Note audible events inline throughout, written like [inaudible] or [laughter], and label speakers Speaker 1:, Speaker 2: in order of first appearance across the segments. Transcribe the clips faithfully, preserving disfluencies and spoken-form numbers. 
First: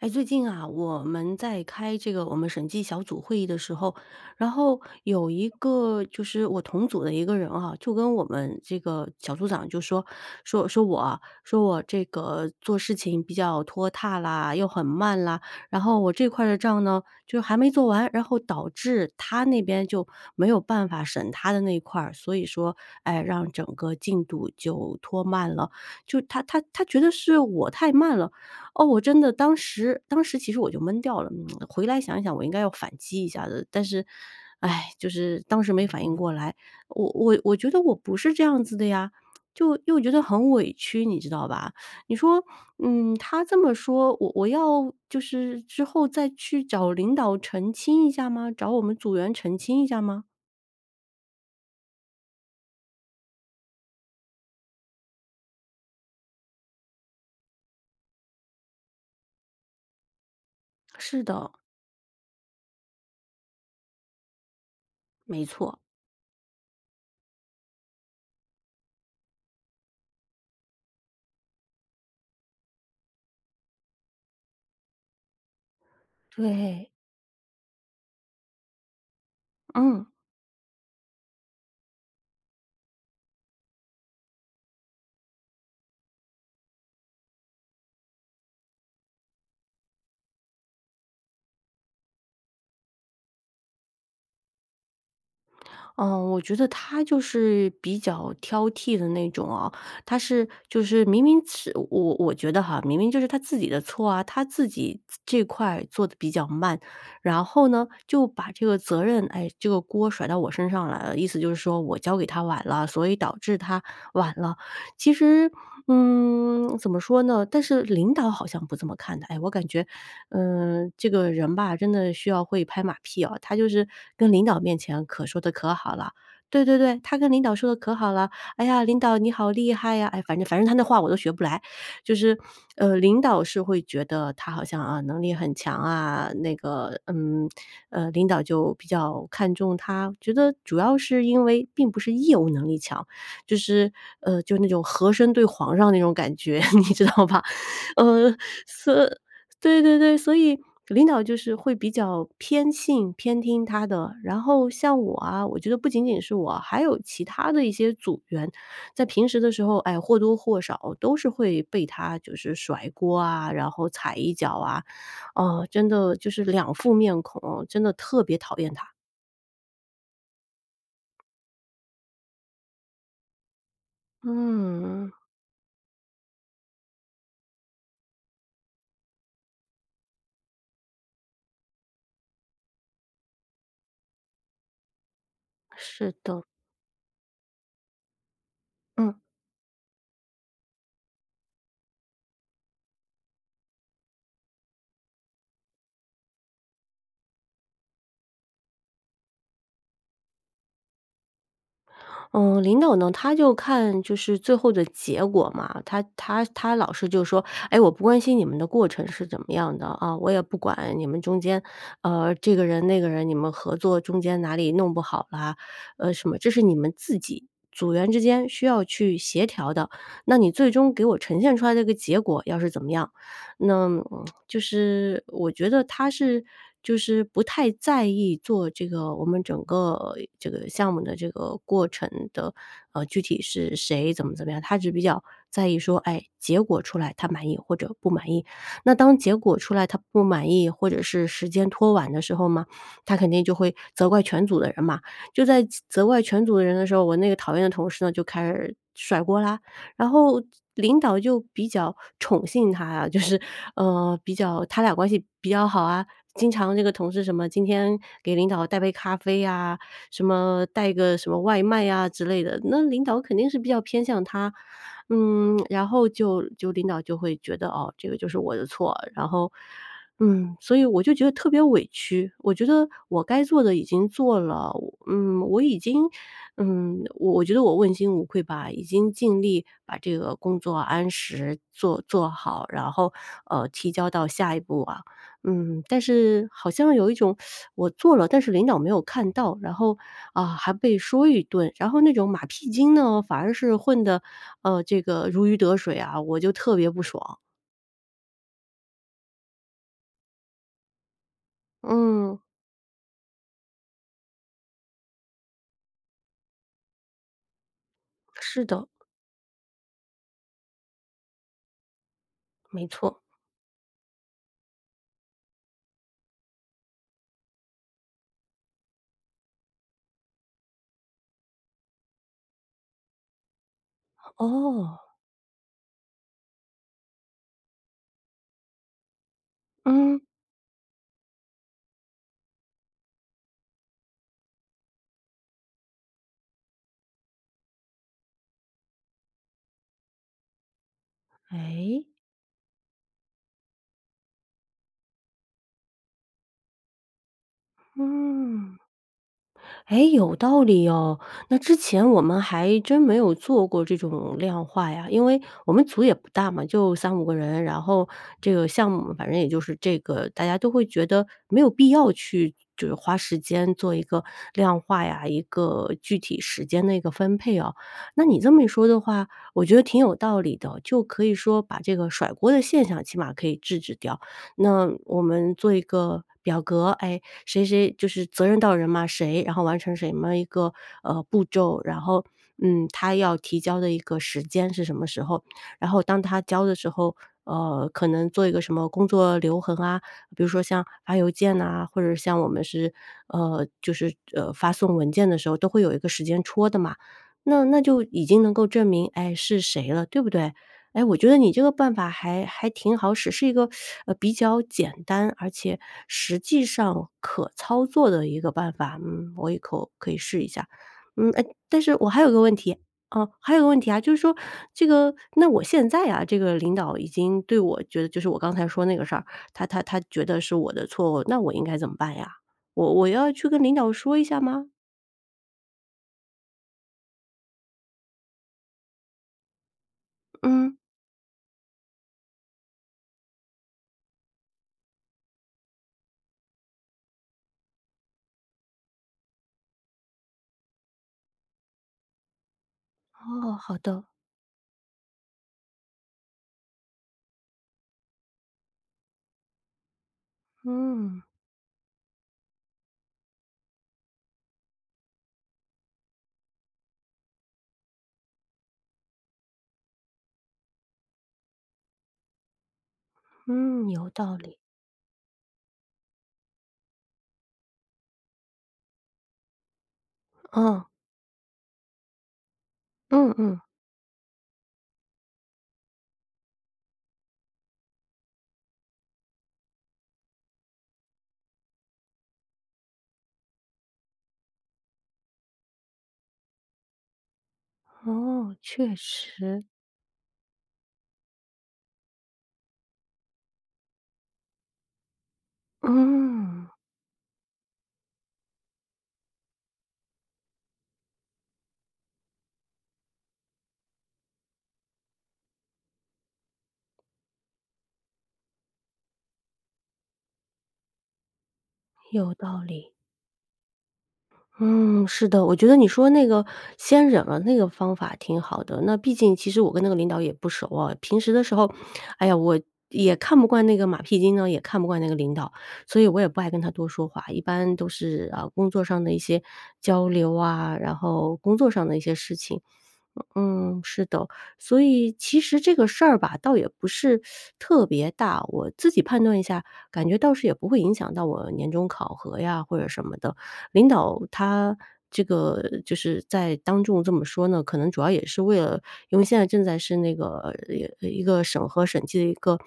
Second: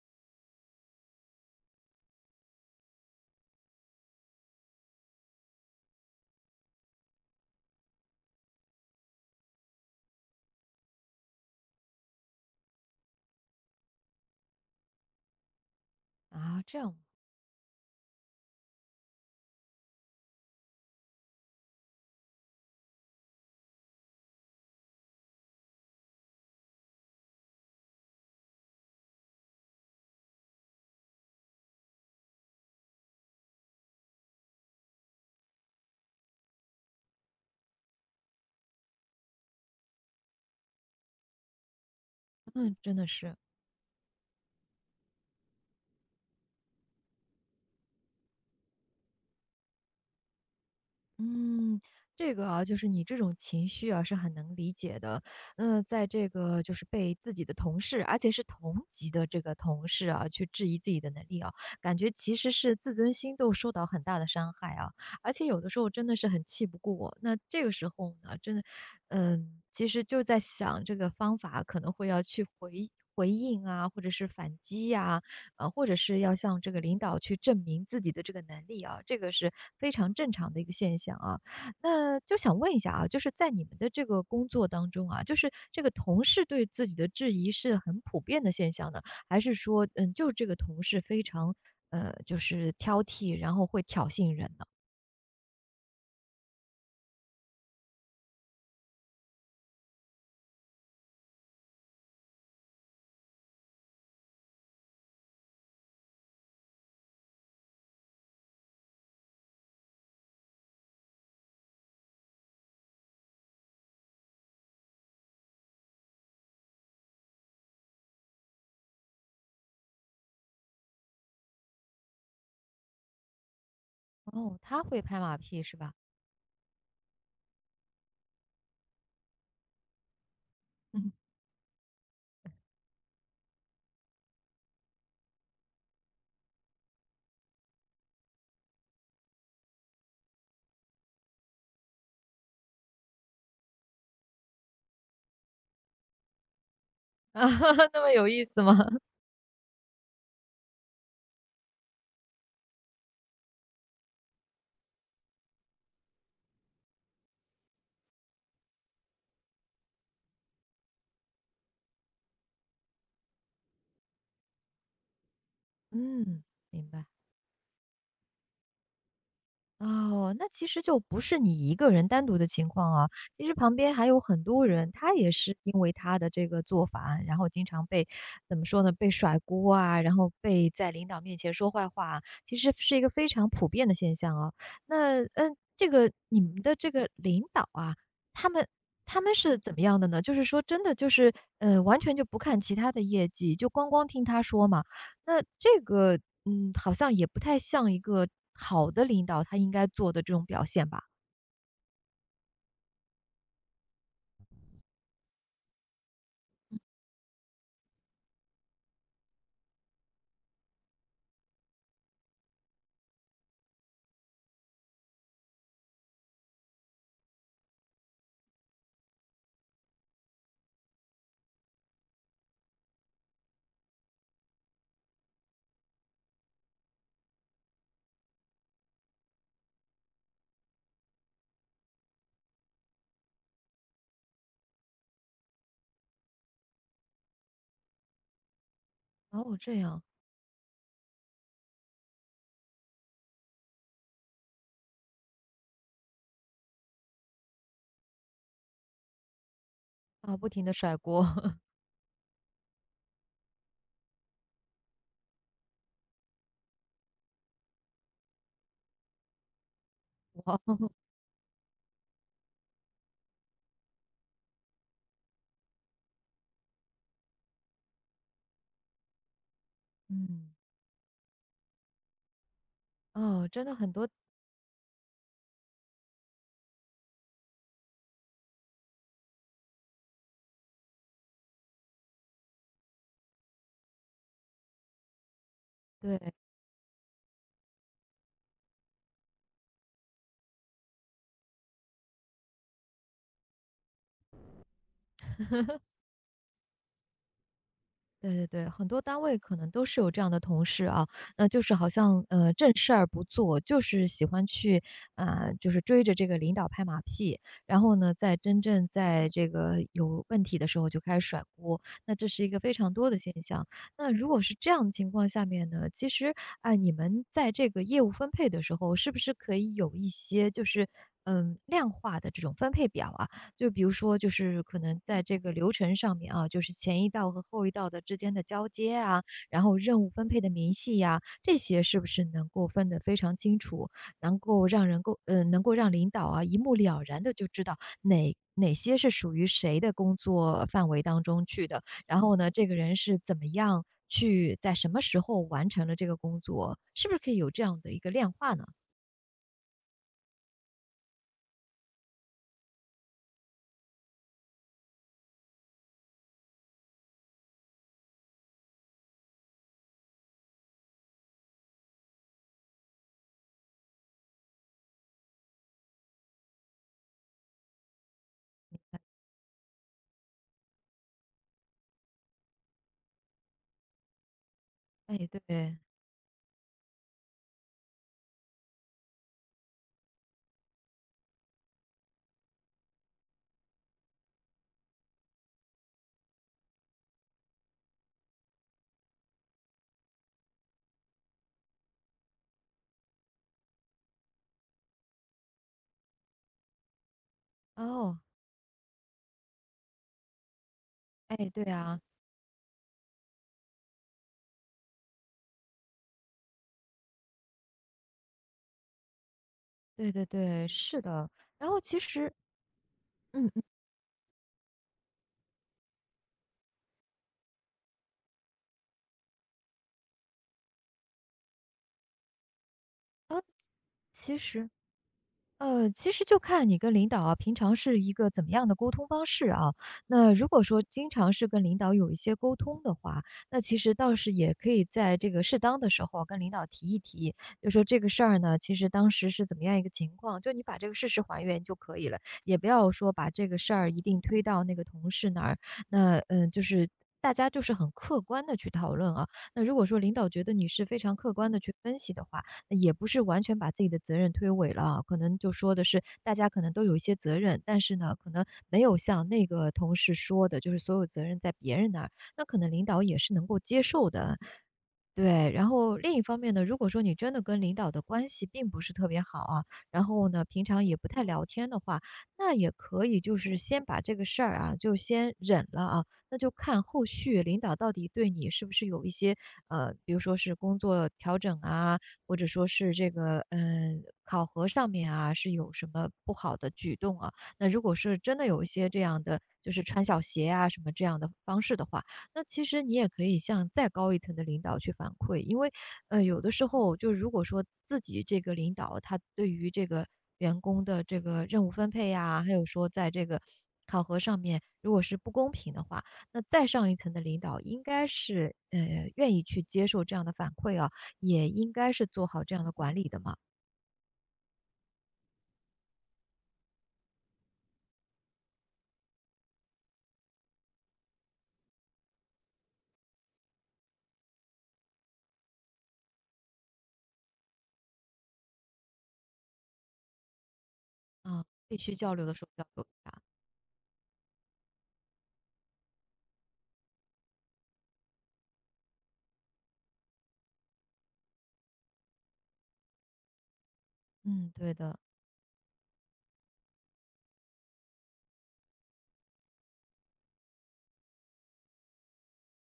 Speaker 1: 哎，最近啊，我们在开这个我们审计小组会议的时候，然后有一个就是我同组的一个人啊，就跟我们这个小组长就说说说我啊，说我这个做事情比较拖沓啦，又很慢啦，然后我这块儿的
Speaker 2: 啊，这
Speaker 1: 账
Speaker 2: 样。
Speaker 1: 呢，就还没做完，然后导致他那边就没有办法审他的那一块儿，所以说，哎，让整个进度就拖慢了。就他他他觉得是我太慢了。哦，我真的当时当时其实我就闷掉了，嗯，回来想一想我应该要反击一下的，但是，哎，就是当时没反应过来。我我我觉得我不是这样子的呀，就又觉得很委屈，你知道吧？你说，
Speaker 2: 嗯，真的
Speaker 1: 嗯，
Speaker 2: 是。
Speaker 1: 他这么说，我我要就是之后再去找领导澄清一下吗？找我们组员澄清一下吗？
Speaker 2: 嗯，这个啊，就是你这种情绪啊，是很能理解的。那在这个就是被自己的同事，而且是同级的这个同事啊，去质疑自己的
Speaker 1: 是
Speaker 2: 能力
Speaker 1: 的，
Speaker 2: 啊，感觉其实是自尊心都受到很大的伤害啊。而
Speaker 1: 没
Speaker 2: 且有的
Speaker 1: 错。
Speaker 2: 时候真的是很气不过，那这个时候呢，真的，嗯，其实就在想这个方法可能会要去回回应啊，或者是反击呀、啊，或者是要向这个
Speaker 1: 对，
Speaker 2: 领导去证明自己的这个能力啊，这个是非
Speaker 1: 嗯。
Speaker 2: 常正常的一个现象啊。那就想问一下啊，就是在你们的这个工作当中啊，就是这个同事对自己的质疑是很普遍的现象呢，还是说，嗯，就这个同事非常呃，就是挑剔，然后会挑衅人呢？
Speaker 1: 嗯，我觉得他就是比较挑剔的那种啊，他是就是明明是我我觉得哈，明明就是他自己的错啊，他自己这块做的比较慢，然后呢，就把这个责任，哎，这个锅甩到我身上来了，意思就是说我交给他晚了，所以导致他晚了。其实，嗯，怎么说呢？但是领导好像不这么看的，哎，我感觉嗯，这个人吧，真的需要会拍马屁哦，他就是跟领
Speaker 2: 哦，
Speaker 1: 导面
Speaker 2: 他会
Speaker 1: 前
Speaker 2: 拍
Speaker 1: 可
Speaker 2: 马
Speaker 1: 说的
Speaker 2: 屁
Speaker 1: 可
Speaker 2: 是吧？
Speaker 1: 好了。对对对，他跟领导说的可好了，哎呀，领导你好厉害呀，哎，反正反正他那话我
Speaker 2: 嗯
Speaker 1: 都学不来，就是，呃，领导是会觉得他好像啊能力很强啊，那个，嗯，呃，领导就比较看重他，觉得主要是因为并不是业务能力强，就是，呃，就那种和珅对皇上那种感觉，[laughs] 你知道
Speaker 2: [laughs]
Speaker 1: 吧？
Speaker 2: 啊，那么有
Speaker 1: 呃，
Speaker 2: 意思吗？
Speaker 1: 所
Speaker 2: [laughs]
Speaker 1: 对对对，所以领导就是会比较偏信、偏听他的。然后像我啊，我觉得不仅仅是我，还有其他的一些组员，在平时的时候，哎，或多或少都是会被他就是甩锅啊，然后踩一脚啊，哦，真的就
Speaker 2: 嗯，
Speaker 1: 是两
Speaker 2: 明
Speaker 1: 副
Speaker 2: 白。
Speaker 1: 面孔，真的特别讨厌他。
Speaker 2: 哦，那其实就不是你一个人单独的情况啊，其实旁边还有很多人，
Speaker 1: 嗯，
Speaker 2: 他也是因为他的这个做法，然后经常被怎么说呢，被甩锅啊，然后被在领导面前说坏话啊其实是一个非常普遍的现象啊。那嗯，这个
Speaker 1: 是
Speaker 2: 你
Speaker 1: 的，
Speaker 2: 们的这个领导啊，他们
Speaker 1: 嗯。
Speaker 2: 他们是怎么样的呢？就是说真的就是呃，完全就不看其他的业绩，就光光听他说嘛。那这个，嗯，好像也不太像一个好的领导他应该做的这种表现吧？
Speaker 1: 嗯，领导呢，他就看就是最后的结果嘛，他他他老是就说，哎，我不关心你们的过程是怎么样的啊，我也不管你们中间，呃，这个人那个人，你们合作中间哪里弄不好啦，呃，什么，这是你们自己组员之间需要去协调的。那你最终给我呈现出来的一个结果要是怎么样，那就是我觉得他是就是不太在意做这个我们整个这个项目的这个过程的，呃，具体是谁怎么怎么样，他只比较在意说，哎，结果出来他满意或者不满意。那当结
Speaker 2: 哦，
Speaker 1: 果出
Speaker 2: 这
Speaker 1: 来他
Speaker 2: 样，
Speaker 1: 不满意，或者是时间拖晚的时候嘛，他肯定就会责怪全组的人嘛。就在责怪全组的人的时候，我那个讨厌的同事呢，就开始甩锅啦，然
Speaker 2: 啊，
Speaker 1: 后
Speaker 2: 不停的甩
Speaker 1: 领导
Speaker 2: 锅。
Speaker 1: 就比较宠幸他啊，就是，呃，比较他俩关系比较好啊，经常这个同事什么今天给领导带杯咖啡呀，什
Speaker 2: [laughs]
Speaker 1: 么
Speaker 2: 哇，
Speaker 1: 带个什么外卖呀之类的，那领导肯定是比较偏向他。嗯，然后就就领导就会觉得，哦，这个就是我的错，然后
Speaker 2: 嗯。
Speaker 1: 嗯，所以我就觉得特别委屈，我觉得我该
Speaker 2: 哦，
Speaker 1: 做
Speaker 2: 真的
Speaker 1: 的已
Speaker 2: 很
Speaker 1: 经
Speaker 2: 多
Speaker 1: 做了，嗯，我已经，嗯，我我觉得我问心无愧吧，已经尽力把这个工作按时做做好，然后呃提交到下一步啊，嗯，但
Speaker 2: 对。
Speaker 1: 是好像有一种我做了，但是领导没有看到，然后啊、还被说一顿，然后那种马屁精呢，反而是混的呃这个如鱼得水啊，我就特别不爽，
Speaker 2: 对对对，很多单位可能都是有这样的同事啊，那就是好像
Speaker 1: 嗯，
Speaker 2: 呃正事儿不做，就是喜欢去啊、就是追着这个领导拍马屁，然后呢，在真
Speaker 1: 是的，
Speaker 2: 正在这个有问题的时候就开始甩锅，那这是一个非
Speaker 1: 没
Speaker 2: 常多的
Speaker 1: 错。
Speaker 2: 现象。那如果是这样的情况下面呢，其实啊、你们在这个业务分配的时候，是不是可以有一些就是嗯量化的这种分配表啊？就比如说，就是可
Speaker 1: 哦，
Speaker 2: 能在这个流程上面啊，就是前一道和后一道的之间的交接啊，然后任务
Speaker 1: 嗯，
Speaker 2: 分配的明细呀、这些是不是能够分得非常清楚，能够让人够，呃，能够让领导啊一目了然的就知道哪哪些是属于谁的工作范围当中去的，
Speaker 1: 哎，
Speaker 2: 然后呢，这个人是怎么样去在什么时候完成了这个工作，是不是可以有这样的一个量化呢？
Speaker 1: 嗯，哎，有道理哦。那之前我们还真没有做过这种量化呀，因为我们组也不大嘛，就三五个人，然后这个项目反正也就是这个，大家都会觉得没有必要去就是花时间做一个量化呀，一个具体时间的一个分配哦。那你这么一说的话，我觉得挺有道理的，就可以说把这个甩锅的现象起码可以制止掉，那
Speaker 2: 哎，
Speaker 1: 我们做
Speaker 2: 对，
Speaker 1: 一个表格，哎，谁谁就是责任到人嘛，谁，然后完成什么一个呃步骤，然后嗯，他要提交的一个时间是什么时候，然后当他交的时候。呃，可能做一个什么工作留痕啊，比如说像发邮件呐、或者像我们是呃，就是呃发送文件的时候，都会有一个时间戳的嘛。那那就
Speaker 2: 哦，
Speaker 1: 已经能够证明，哎，是谁了，对不对？哎，我觉
Speaker 2: 哎，
Speaker 1: 得你这
Speaker 2: 对
Speaker 1: 个办
Speaker 2: 啊，
Speaker 1: 法还还挺好使，是一个，呃，比较简单，而且实际上可操作的一个办法。嗯，我以后可
Speaker 2: 对
Speaker 1: 以
Speaker 2: 对
Speaker 1: 试一
Speaker 2: 对，
Speaker 1: 下。
Speaker 2: 是的。
Speaker 1: 嗯，哎，
Speaker 2: 然
Speaker 1: 但
Speaker 2: 后
Speaker 1: 是
Speaker 2: 其
Speaker 1: 我还有
Speaker 2: 实
Speaker 1: 个问题，哦，
Speaker 2: 嗯
Speaker 1: 还有
Speaker 2: 嗯，
Speaker 1: 个问题啊，就是说这个那我现在啊，这个领导已经对我觉得就是我刚才说那个事儿，他他他觉得是我的错误，那我应该怎么办呀？我我要
Speaker 2: 啊，
Speaker 1: 去跟领导说一
Speaker 2: 其
Speaker 1: 下吗？
Speaker 2: 实呃，其实就看你跟领导啊，平常是一个怎么样的沟通方式啊。那如果
Speaker 1: 嗯，
Speaker 2: 说经常是跟领导有一些沟通的话，那其实倒是也可以在这个适当的时候啊跟领导提一提，就说这个事儿呢，其实当时是怎么样一个情况，就你把这个事实还原就可以了，也不要说把这
Speaker 1: 哦，
Speaker 2: 个事
Speaker 1: 好
Speaker 2: 儿一
Speaker 1: 的，
Speaker 2: 定推到那个同事那儿。那嗯，呃就是大家就是很客观的去讨论啊。那如果说领导觉得你是非常
Speaker 1: 嗯，
Speaker 2: 客观的去分析的话，也不是完全把自己的责任推诿了啊，可能就说的是大家可能都有一些责任，但是呢，可能没有像那个同事说的，就是所有责任在别人那儿，那可能领导也是能够接
Speaker 1: 嗯，有
Speaker 2: 受
Speaker 1: 道
Speaker 2: 的。
Speaker 1: 理，
Speaker 2: 对，然后另一方面呢，如果说你真的跟领导的关系并不是特别好啊，然后呢，平
Speaker 1: 嗯，
Speaker 2: 常也不太聊天的话，那也可以
Speaker 1: 嗯
Speaker 2: 就是
Speaker 1: 嗯。
Speaker 2: 先把这个事儿啊，就先忍了啊，那就看后续领导到底对你是不是有一些呃，比如说是工作调整啊，或者说是这个嗯、呃考核上面啊，是有什么不好的举动啊？那如果是真的
Speaker 1: 哦，
Speaker 2: 有一些
Speaker 1: 确
Speaker 2: 这样的，
Speaker 1: 实，
Speaker 2: 就是穿小鞋啊什么这样的方式的话，那其实你也可以向再高一层的领导去反馈，因为，呃，有的时
Speaker 1: 嗯，
Speaker 2: 候就如果说自己这个领导他对于这个员工的这个任务分配呀，还有说在这个考核上面如果是不公平的话，那再上一层的领导应该是呃愿意去接受这样的反馈啊，也应该是做
Speaker 1: 有
Speaker 2: 好这
Speaker 1: 道
Speaker 2: 样的
Speaker 1: 理。
Speaker 2: 管理的嘛。
Speaker 1: 嗯，是的，我觉得你说那个先忍了那个方法挺好的。那毕竟其实我跟那个领导也不熟啊，平时的时候，哎呀，我也看不惯那个马屁精呢，也看不惯那个领导，所以我也不爱跟他多说话。一般都是啊，工作上的一些交流啊，然后
Speaker 2: 啊，
Speaker 1: 工作
Speaker 2: 必
Speaker 1: 上
Speaker 2: 须
Speaker 1: 的一些
Speaker 2: 交流
Speaker 1: 事
Speaker 2: 的时候
Speaker 1: 情。
Speaker 2: 交流一下。
Speaker 1: 嗯，是的，所以其实这个事儿吧，倒也不是特别大。我自己判断一下，感觉倒是也不会影响到我年终考核呀或者什么的。领导
Speaker 2: 嗯，对
Speaker 1: 他
Speaker 2: 的。
Speaker 1: 这个就是在当众这么说呢，可能主要也是为了因为现在正在是那个呃一个审核审计的一个，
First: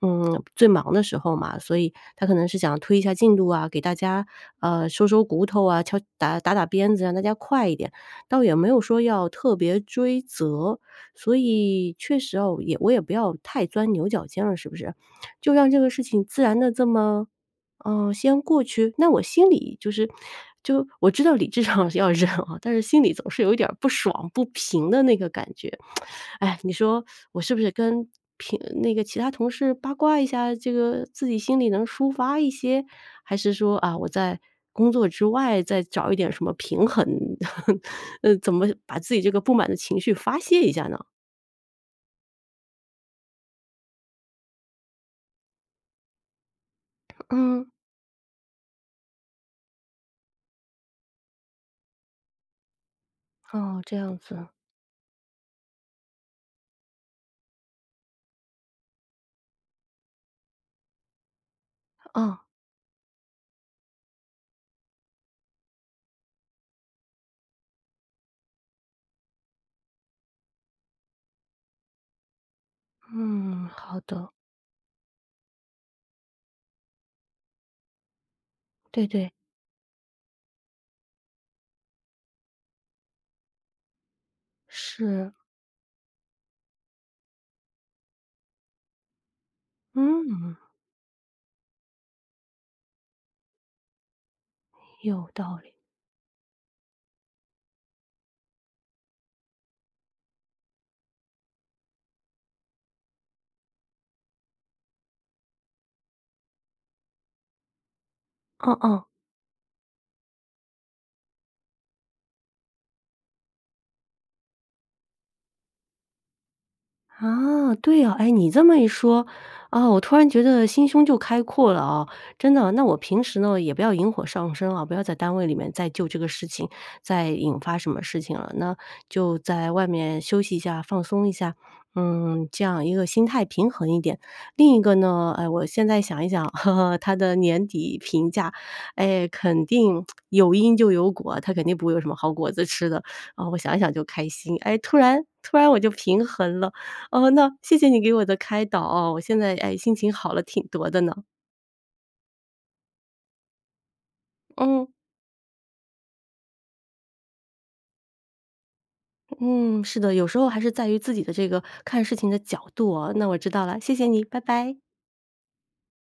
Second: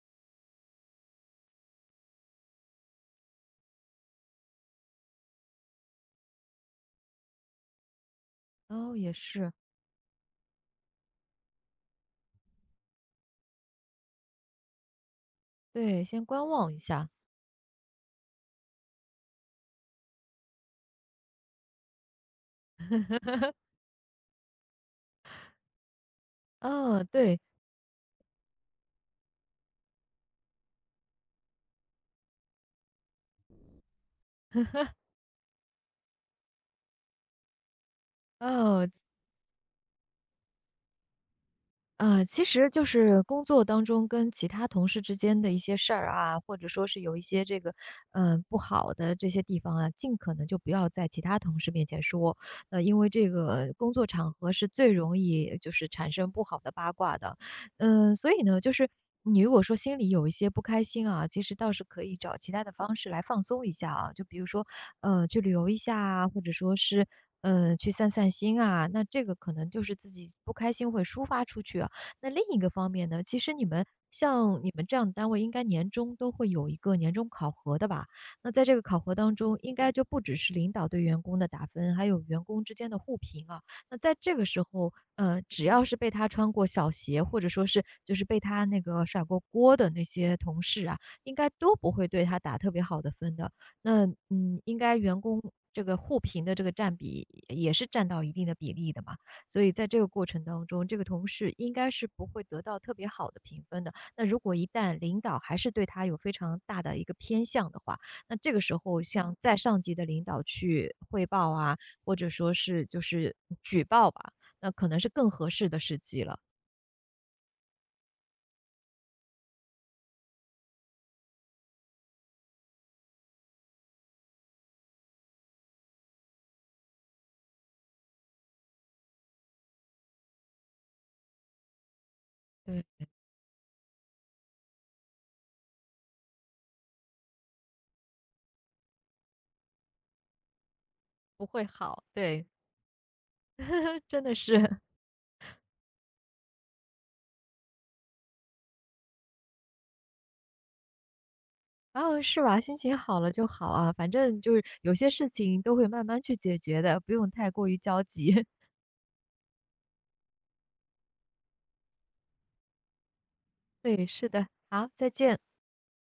Speaker 1: 嗯，最忙的时候嘛，所以他可能是想推一下进度啊，给大家，呃，收收骨头啊，敲打打打鞭子，让大家快一点，倒也没有
Speaker 2: 哦，
Speaker 1: 说
Speaker 2: 也
Speaker 1: 要
Speaker 2: 是，
Speaker 1: 特别追责。所以确实哦，也我也不要太钻牛角尖了，是不是？就让这个事
Speaker 2: 对，
Speaker 1: 情
Speaker 2: 先
Speaker 1: 自
Speaker 2: 观
Speaker 1: 然的
Speaker 2: 望一
Speaker 1: 这
Speaker 2: 下。
Speaker 1: 么嗯，先过去，那我心里就是就我知道理智上 [laughs] 是要忍啊，但是心里总是有一点儿不爽、不平的那个感觉。哎，你说
Speaker 2: 嗯，对，
Speaker 1: 我是不是跟平那个其他同事八卦一下，这个自己心里能抒发一些？还是说啊，我在工作之外再找一点什么平衡？[laughs] 呃，怎么
Speaker 2: 哦，
Speaker 1: 把自己这个不满的情绪发泄一下呢？
Speaker 2: 呃，其实就是工作当中跟其他同事之间的一些事儿啊，或者说是有一些这
Speaker 1: 嗯，
Speaker 2: 个，嗯，不好的这些地方啊，尽可能就不要在其他同事面前说。呃，因为这个
Speaker 1: 哦，
Speaker 2: 工
Speaker 1: 这
Speaker 2: 作
Speaker 1: 样
Speaker 2: 场
Speaker 1: 子，
Speaker 2: 合是最容易就是产生不好的八卦的。嗯，所以呢，就是你如果说心里有一些不开心啊，其实倒是可以找
Speaker 1: 哦，
Speaker 2: 其他的方式来放松一下啊。就比如说，呃，去旅游一下啊，或者说是。呃，去散散心啊，那这个可能就是自己不开心会抒发出去啊。那另一个方面呢，其实你
Speaker 1: 嗯，
Speaker 2: 们
Speaker 1: 好的，
Speaker 2: 像你们这样的单位，应该年终都会有一个年终考核的吧？那在这个考
Speaker 1: 对
Speaker 2: 核
Speaker 1: 对，
Speaker 2: 当中，应该就不只是领导对员工的打分，还有员工之间的互评啊。那在这个时候，
Speaker 1: 是，
Speaker 2: 呃，只要是被他穿过小鞋，或者说是就是被他那个甩过锅的那些
Speaker 1: 嗯。
Speaker 2: 同事啊，应该都不会对他打特别好的分的。那嗯，应该员
Speaker 1: 有
Speaker 2: 工
Speaker 1: 道理，
Speaker 2: 这个互评的这个占比也是占到一定的比例的嘛。所以在这个过程当中，这个同事应该是不会得到特别好的评分的。那如果一旦领导还是对他有非常大的一个偏向的话，那这个
Speaker 1: 嗯
Speaker 2: 时候
Speaker 1: 嗯，
Speaker 2: 向再上级的领导去汇报啊，或者说是就是举报吧，那可能是更合适的时机了。
Speaker 1: 啊，对哦，哎，你这么一说，啊，我突然觉得心胸就开阔了啊，真的。那我平时呢，也不要引火上身啊，不要在单位里面再就这个事情再引发什么事情了，那就在外面休息一下，放松一下，嗯，这
Speaker 2: 对，
Speaker 1: 样一个心态平衡一点。另一个呢，哎，我现在想一想，[laughs] 呵呵，他的年底评价，哎，肯定有因就有果，
Speaker 2: 不
Speaker 1: 他肯
Speaker 2: 会
Speaker 1: 定不会有
Speaker 2: 好，
Speaker 1: 什么好
Speaker 2: 对，
Speaker 1: 果子吃的，啊，我想一想就
Speaker 2: [laughs] 真
Speaker 1: 开
Speaker 2: 的是。
Speaker 1: 心，哎，
Speaker 2: [laughs]
Speaker 1: 突然突然我就平衡了。哦，那谢谢你给我的开导哦，我现在，哎，心情好了挺多的呢。
Speaker 2: 然后是吧，心情好了就好啊，反正就是
Speaker 1: 嗯，
Speaker 2: 有些事情都会慢慢去解决的，不用太过于焦急。[laughs]
Speaker 1: 嗯，是的，有时候还是在于自己的这个看事情的角度哦，那我知道了，谢谢
Speaker 2: 对，
Speaker 1: 你，
Speaker 2: 是
Speaker 1: 拜
Speaker 2: 的，
Speaker 1: 拜。
Speaker 2: 好，再见。